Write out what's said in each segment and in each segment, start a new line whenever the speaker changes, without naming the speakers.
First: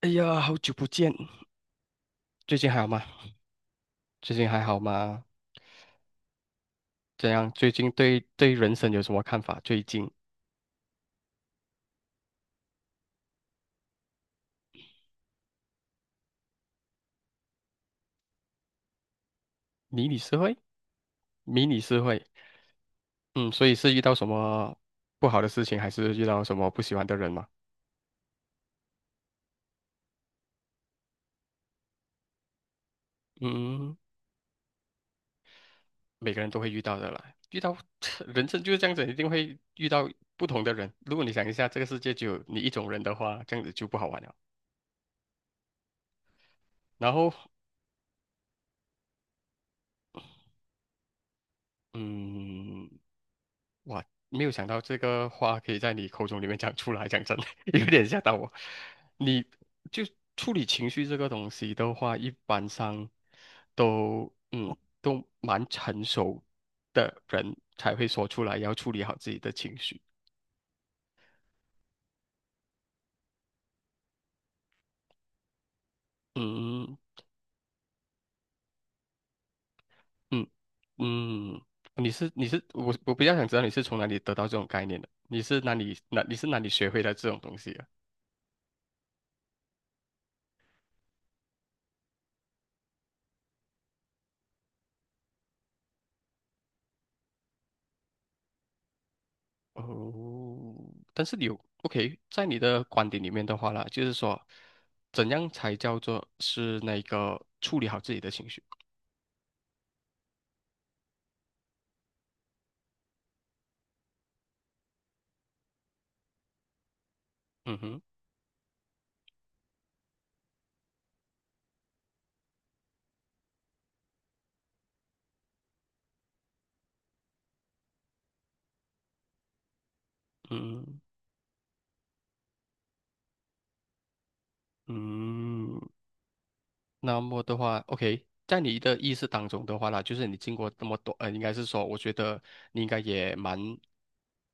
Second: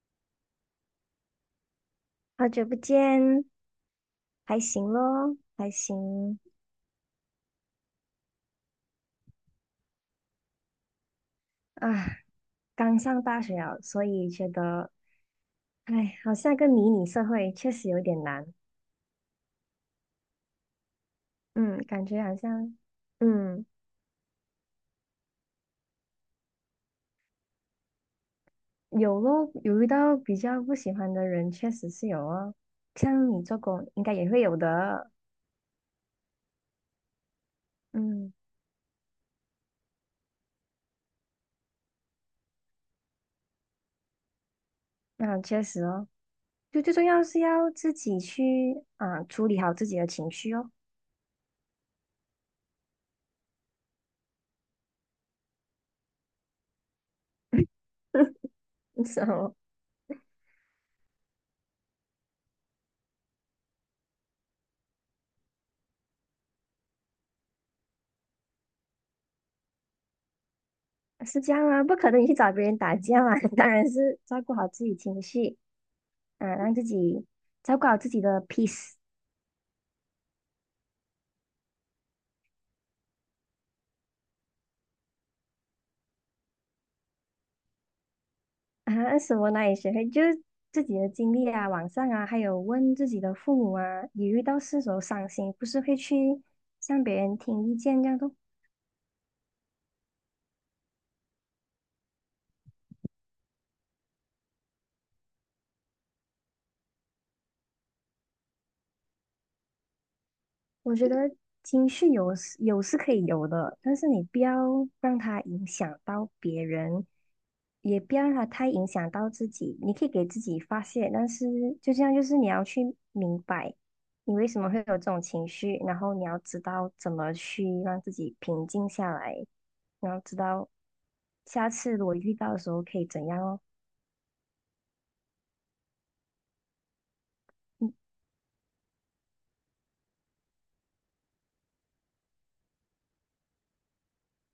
哎呀，好久不见。
好
最
久
近
不
还好吗？
见，
最近
还
还好
行
吗？
咯，还行
怎样？最近对人生有什么看法？最近
啊。刚上大学啊，所以觉得，哎，好像个迷你社会，确实有点难。
迷你社会，迷
嗯，
你社
感觉
会。
好像，
嗯，所
嗯，
以是遇到什么不好的事情，还是遇到什么不喜欢的人吗？
有咯，有遇到比较不喜欢的人，确实是有哦。像你做工，
嗯。
应该也会有的。
每个人都会遇到的啦，遇到
嗯，
人生就是这样子，一定会遇到不同的人。如果你想一下，这个世界就有你一种人的话，这样子就不好玩了。
那、确实哦，就最重
然
要
后，
是要自己去啊、处理好自己的情绪哦。
嗯。哇，没有想到这个话可以在你口中里面讲出来，讲真的 有点吓到我。
是
你
哦，
就处理情绪这个东西的话，一般上都都蛮成熟的人才会说出来，要处理好自己的情绪。
是这样啊，不可能你去找别人打架嘛，当然是照顾好自己情绪。啊，让自
嗯
己照顾好自己的 peace。
嗯嗯。你是你是我我比较想知道你是从哪里得到这种概念的？你是哪里学会的这种东西啊？
啊，什么哪里学会，就是自己的经历啊，网上啊，还有问自己的父母啊，你遇到事时候伤心，不是会去向别人听意见这样的。
哦，但是有 OK，在你的观点里面的话啦，就是说，怎样才叫做是那个处理好自己的情绪？
我觉得情绪有是可以有的，但是你不要让它影响到别人，
嗯哼。
也不要让它太影响到自己。你可以给自己发泄，但是就这样，就是你要去明白你为什么会有这种情绪，然后你要知道怎么去让自己平静下来，然后知道
嗯
下次我遇到的时候可以怎样哦。
嗯。那么的话
嗯
，OK，在你的意识当中的话啦，就是你经过那么多，应该是说，我觉得你应该也蛮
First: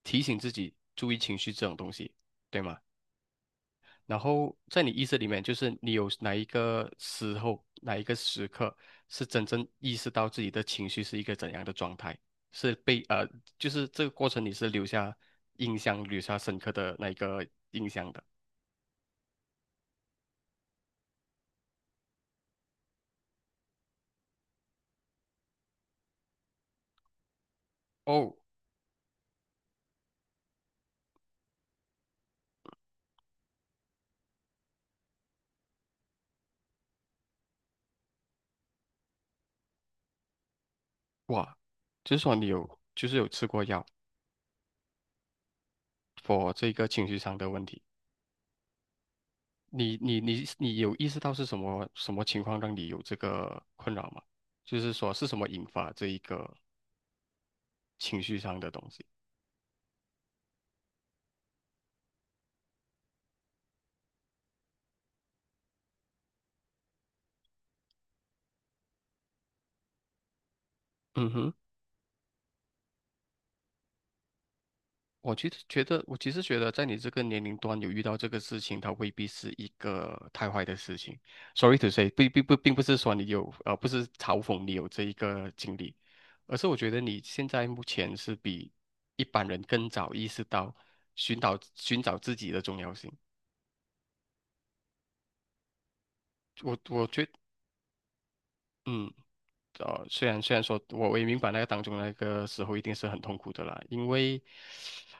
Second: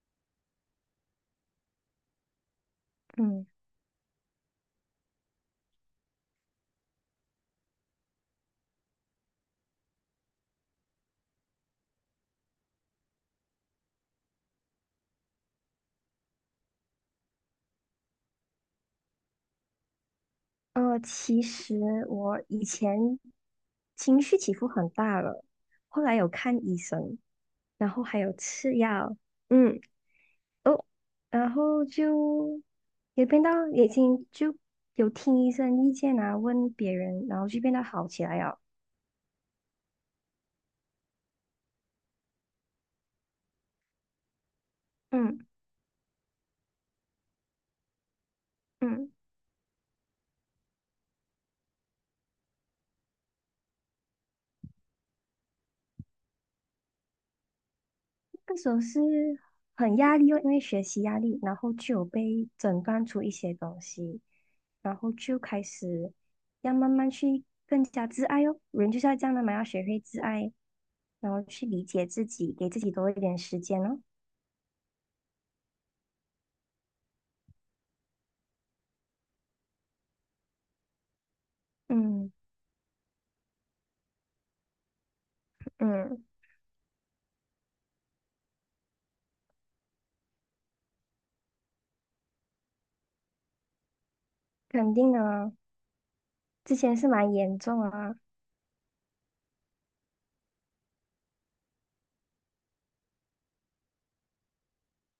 提醒自己注意情绪这种东西，对吗？
嗯。
然后在你意识里面，就是你有哪一个时候、哪一个时刻是真正意识到自己的情绪是一个怎样的状态，是就是这个过程你是留下印象、留下深刻的那一个印象的。
其实我以前情绪起伏很大了，后来有看医生，然后还有
哦。
吃药，嗯，哦，然后就也变到已经就有听医生意见啊，问别人，然后就变得好起来了。
哇，就是说你有，就是有吃过药
嗯
，for 这个情绪上的问题。
嗯。
你有意识到是什么情况让你有这个困扰吗？就是说是什么引发这一个情绪
那
上
时
的
候
东
是
西？
很压力哦，因为学习压力，然后就有被诊断出一些东西，然后就开始要慢慢去更加自爱哦。人就是要这样的嘛，要学会自爱，
嗯
然后
哼。
去理解自己，给自己多一点时间哦。
我其实觉得，在你这个年龄段有遇到这个事情，它未必是一个太坏的事情。Sorry to say，并
嗯
并不并不是说你有不是嘲讽你有这一个经历，
嗯，
而是我觉得你现在目前是比一般人更早意识到寻找自己的重要性。
肯定啊，
我
之前
我
是
觉
蛮严重啊，
嗯。虽然说我也明白那个当中那个时候一定是很痛苦的啦，因为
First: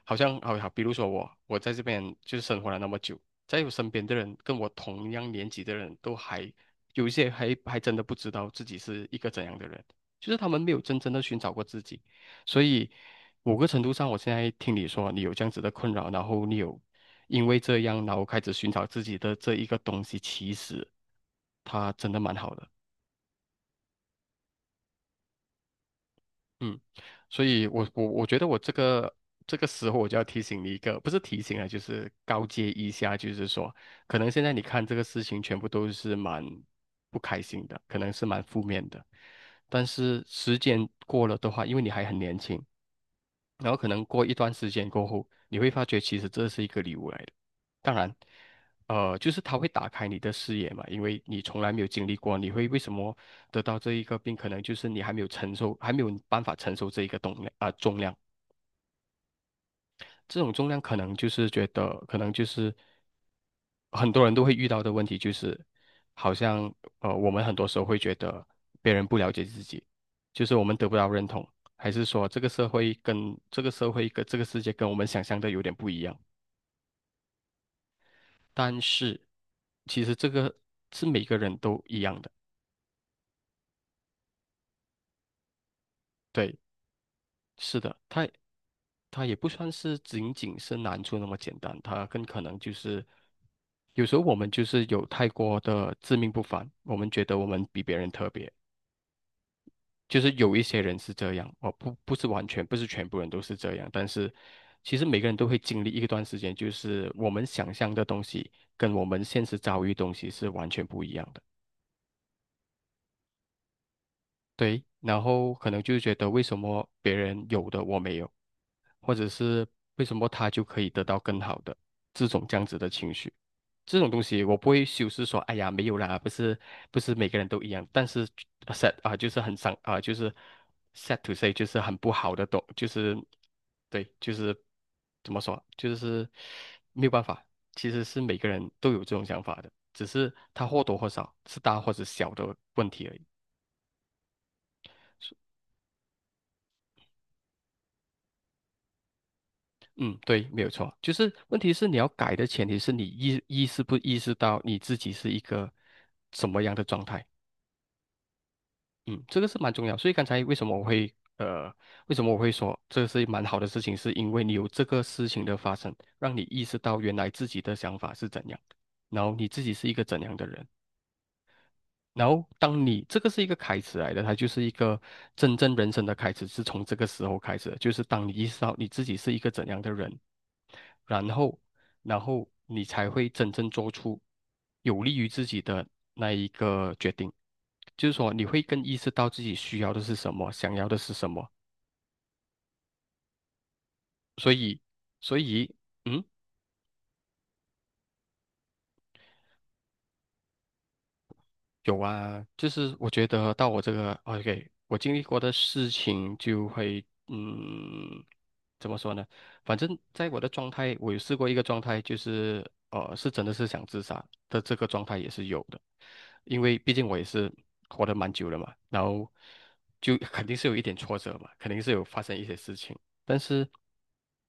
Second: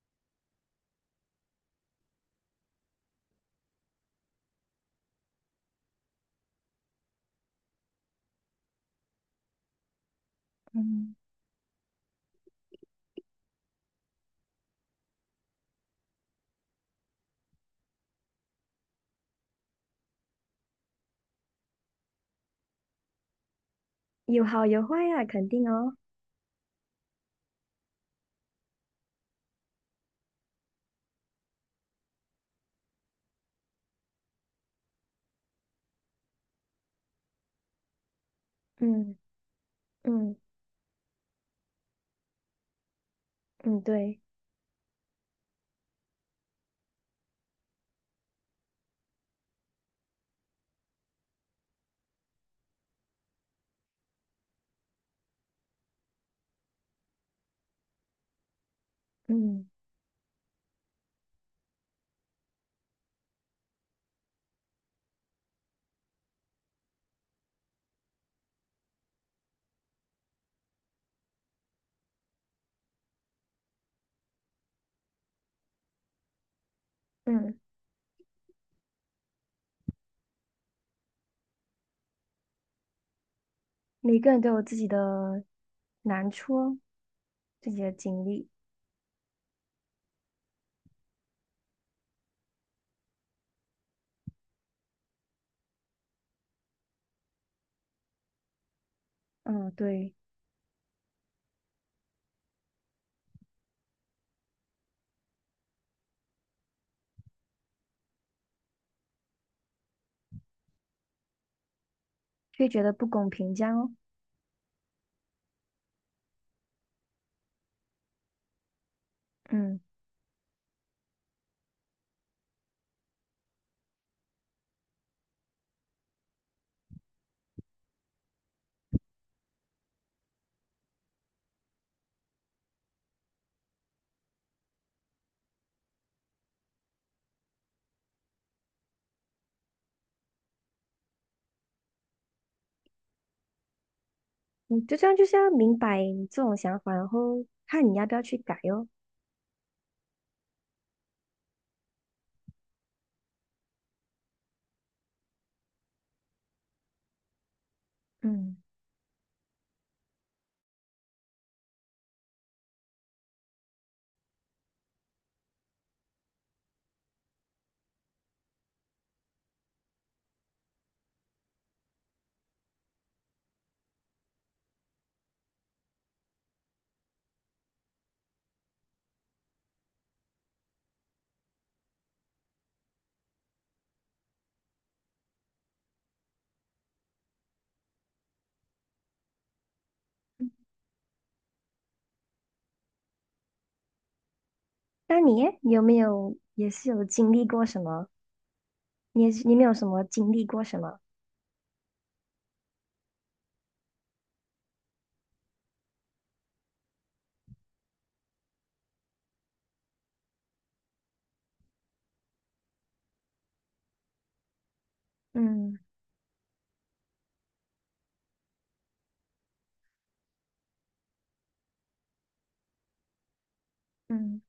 好像好好，比如说我在这边就是生活了那么久，在我身边的人跟我同样年纪的人都还有一些还真的不知道自己是一个怎样的人，就是他们没有真正
嗯，
的寻找过自己，所以某个程度上，我现在听你说你有这样子的困扰，然后你有因为这样，然后开始寻找自己的这一个东西，其实它真的蛮好的。
有好有坏啊，肯定哦。
嗯。所以我觉得我这个时候我就要提醒你一个，不是提醒啊，就是告诫一下，就是说，可能现在你看这个事情全部都是蛮不开心的，可能是蛮负面的，
嗯
但是
嗯
时间过了的话，因为你还很年轻，然后
嗯，
可能
对，
过一段时间过后，你会发觉其实这是一个礼物来的。当然，就是它会打开你的视野嘛，因为你从来没有经历过，你会为什么得到这一个病，可能就是你还没有承受，还没有办法承受这一个重量啊、重量。
嗯
这种重量可能就是觉得，可能就是很多人都会遇到的问题，就是好像我们很多时候会觉得别人不了解自己，就是我们得不到认同，还是说这个社会跟这个世界跟我们想象的有点不一样。
嗯，
但是其实这个是每个人都一样的。
每个人都有自己的难处
对，
哦，自
是
己的
的。
经
它
历。
它也不算是仅仅是难处那么简单，它更可能就是。有时候我们就是有太过的自命不凡，我们觉得我们比别人特别，
嗯，对，
就是有一些人是这样，哦，不，不是完全，不是全部人都是这样，但是其实每个人都会经历一段时间，就是我们想象的东西跟我们现实遭遇的东西是完全不一样的。
会觉得不公平这样哦。
对，然后可能就觉得为什么别人有的我没有，或者是
嗯，
为什么他就可以得到更好的这种这样子的情绪。这种东西我不会修饰说，哎呀，没有啦，不是每个人都一样，但是 sad 啊、就是很伤啊、就是 sad to say，就是很不好的东，就是对，就是怎么说，就是没有办法，其实是每个人都有这种想法的，只是他或多或少是大或者小的问题而已。
你就这样就是要明白你这种想法，然后看你要不要去改哦。
嗯，对，没有错，就是问题是你要改的前提是你意意识不意识到你自己是一个什么样的状态。
嗯，
嗯，这个是蛮重要，所以刚才为什么我会为什么我会说这是蛮好的事情，是因为你有这个事情的发生，让你意识到原来自己的想法是怎样，然后你自己是一个怎样的人。然后，当你这个是一个开始来的，它就是一个真正人生的开始，是从这个时候开始的，就是当你意识到你自己是一个怎样的人，然后，然后你才会真正做出有利于自己的那一个决定，就是说你会更意识到自己需要的是什么，想要的是什么，所以，
那
所
你
以，
有没
嗯。
有也是有经历过什么？你也是你没有什么经历过什么？
有啊，就是我觉得到我这个哦 OK，我经历过的事情就会，嗯，怎么说呢？反正在我的状态，我有试过一个状态，就是是真的是想自杀的这个状态也是有的，
嗯
因为毕竟我也是活得蛮久了嘛，然后就肯定是有一点挫折嘛，肯定是有发生一些事情，但是。
嗯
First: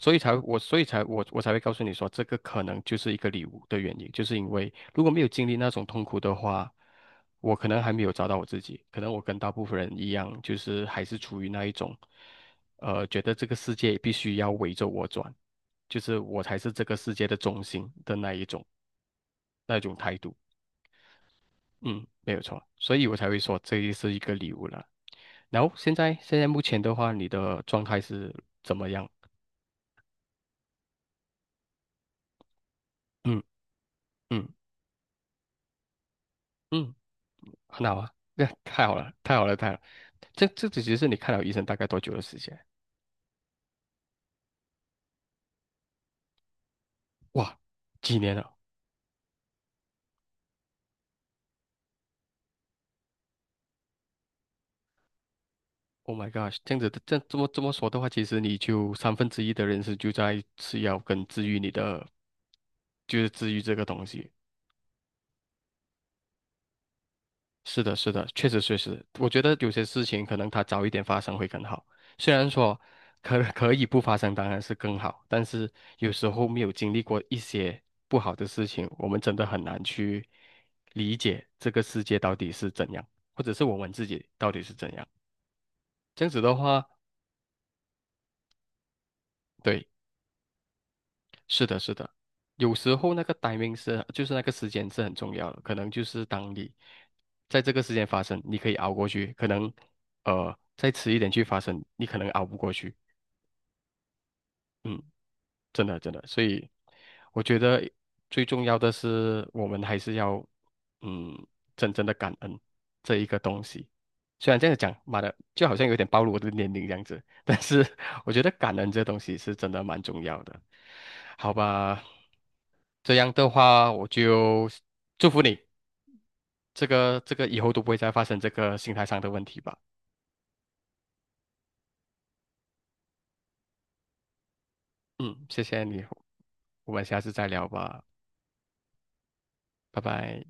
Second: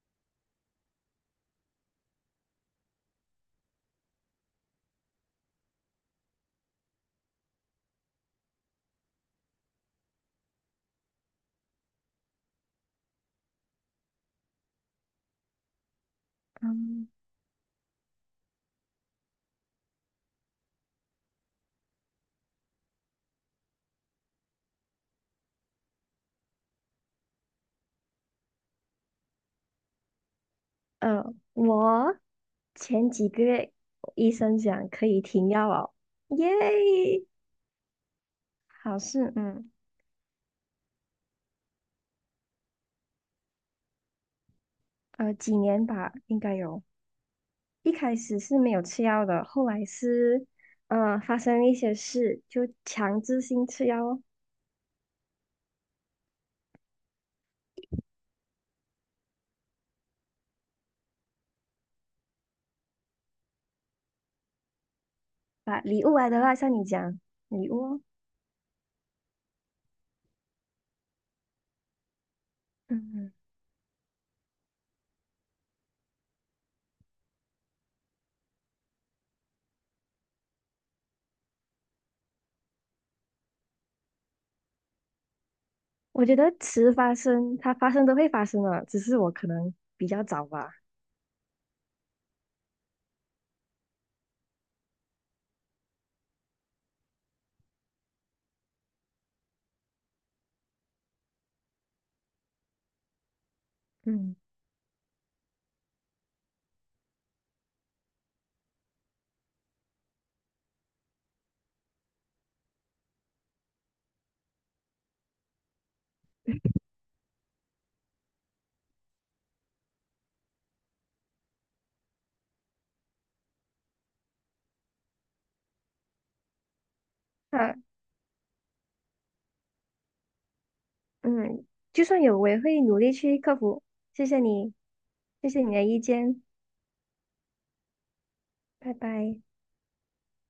所以才我，所以才我，我才会告诉你说，这个可能就是一个礼物的原因，就是因为如果没有经历那种痛苦的话，我可能还没有找到我自己，可能我跟大部分人一样，就是还是处于那一种，觉得这个世界必须要围着我转，就是我才是这个
嗯，
世界的中心的那一种态度。嗯，没有错，所以我才会说这是一个礼物了。然后现在目前的话，你的状态是怎么样？
我前几
嗯
个月医
嗯
生讲可以停药哦，
嗯。
耶，
很好啊，那太好
好
了，
事，
太好了，太
嗯，
好了。这只是你看了医生大概多久的时间？
几年吧，应该有。
哇，
一开
几年
始
了
是没有吃药的，后来是，发生了一些事，就强制性吃药哦，
？Oh my God 这样子的，这么说的话，其实你就1/3的人生就在吃药跟治愈你的，就是治愈这个东西。
把礼物来的话，像你讲礼物
是的，
哦，
是的，确实确实，我觉得有些事情可能它早一点发生会更好。虽然说
嗯，
可以不发生，当然是更好，但是有时候没有经历过一些不好的事情，我们真的很难去理解这个世界到底是怎样，或者是我们自己到底是怎样。这
我
样
觉
子
得
的话，
迟发生，它发生都会发生的，只是我可能
对。
比较早吧。
是的，是的，有时候那个 timing 是，就是那个时间是很重要的。可能就是当你在这个时间发生，你可以熬过去；可能再迟一点去发生，你可能熬不过去。
嗯，
嗯。真的真的，所以我觉得最重要的是，我们还是要嗯，真正的感恩这一个东西。虽然这样讲，妈的，就好像有点暴露我的年龄这样子，但是我觉得感恩这东西是真的蛮重要的。好吧，这样的话，我就祝福你，这个以后
啊，
都不会再发生这个心态上的问题吧。
嗯，就算有，我也会努力去克服。谢谢你，
嗯，
谢谢
谢
你的
谢
意
你，
见，
我们下次再聊吧，
拜拜。
拜拜。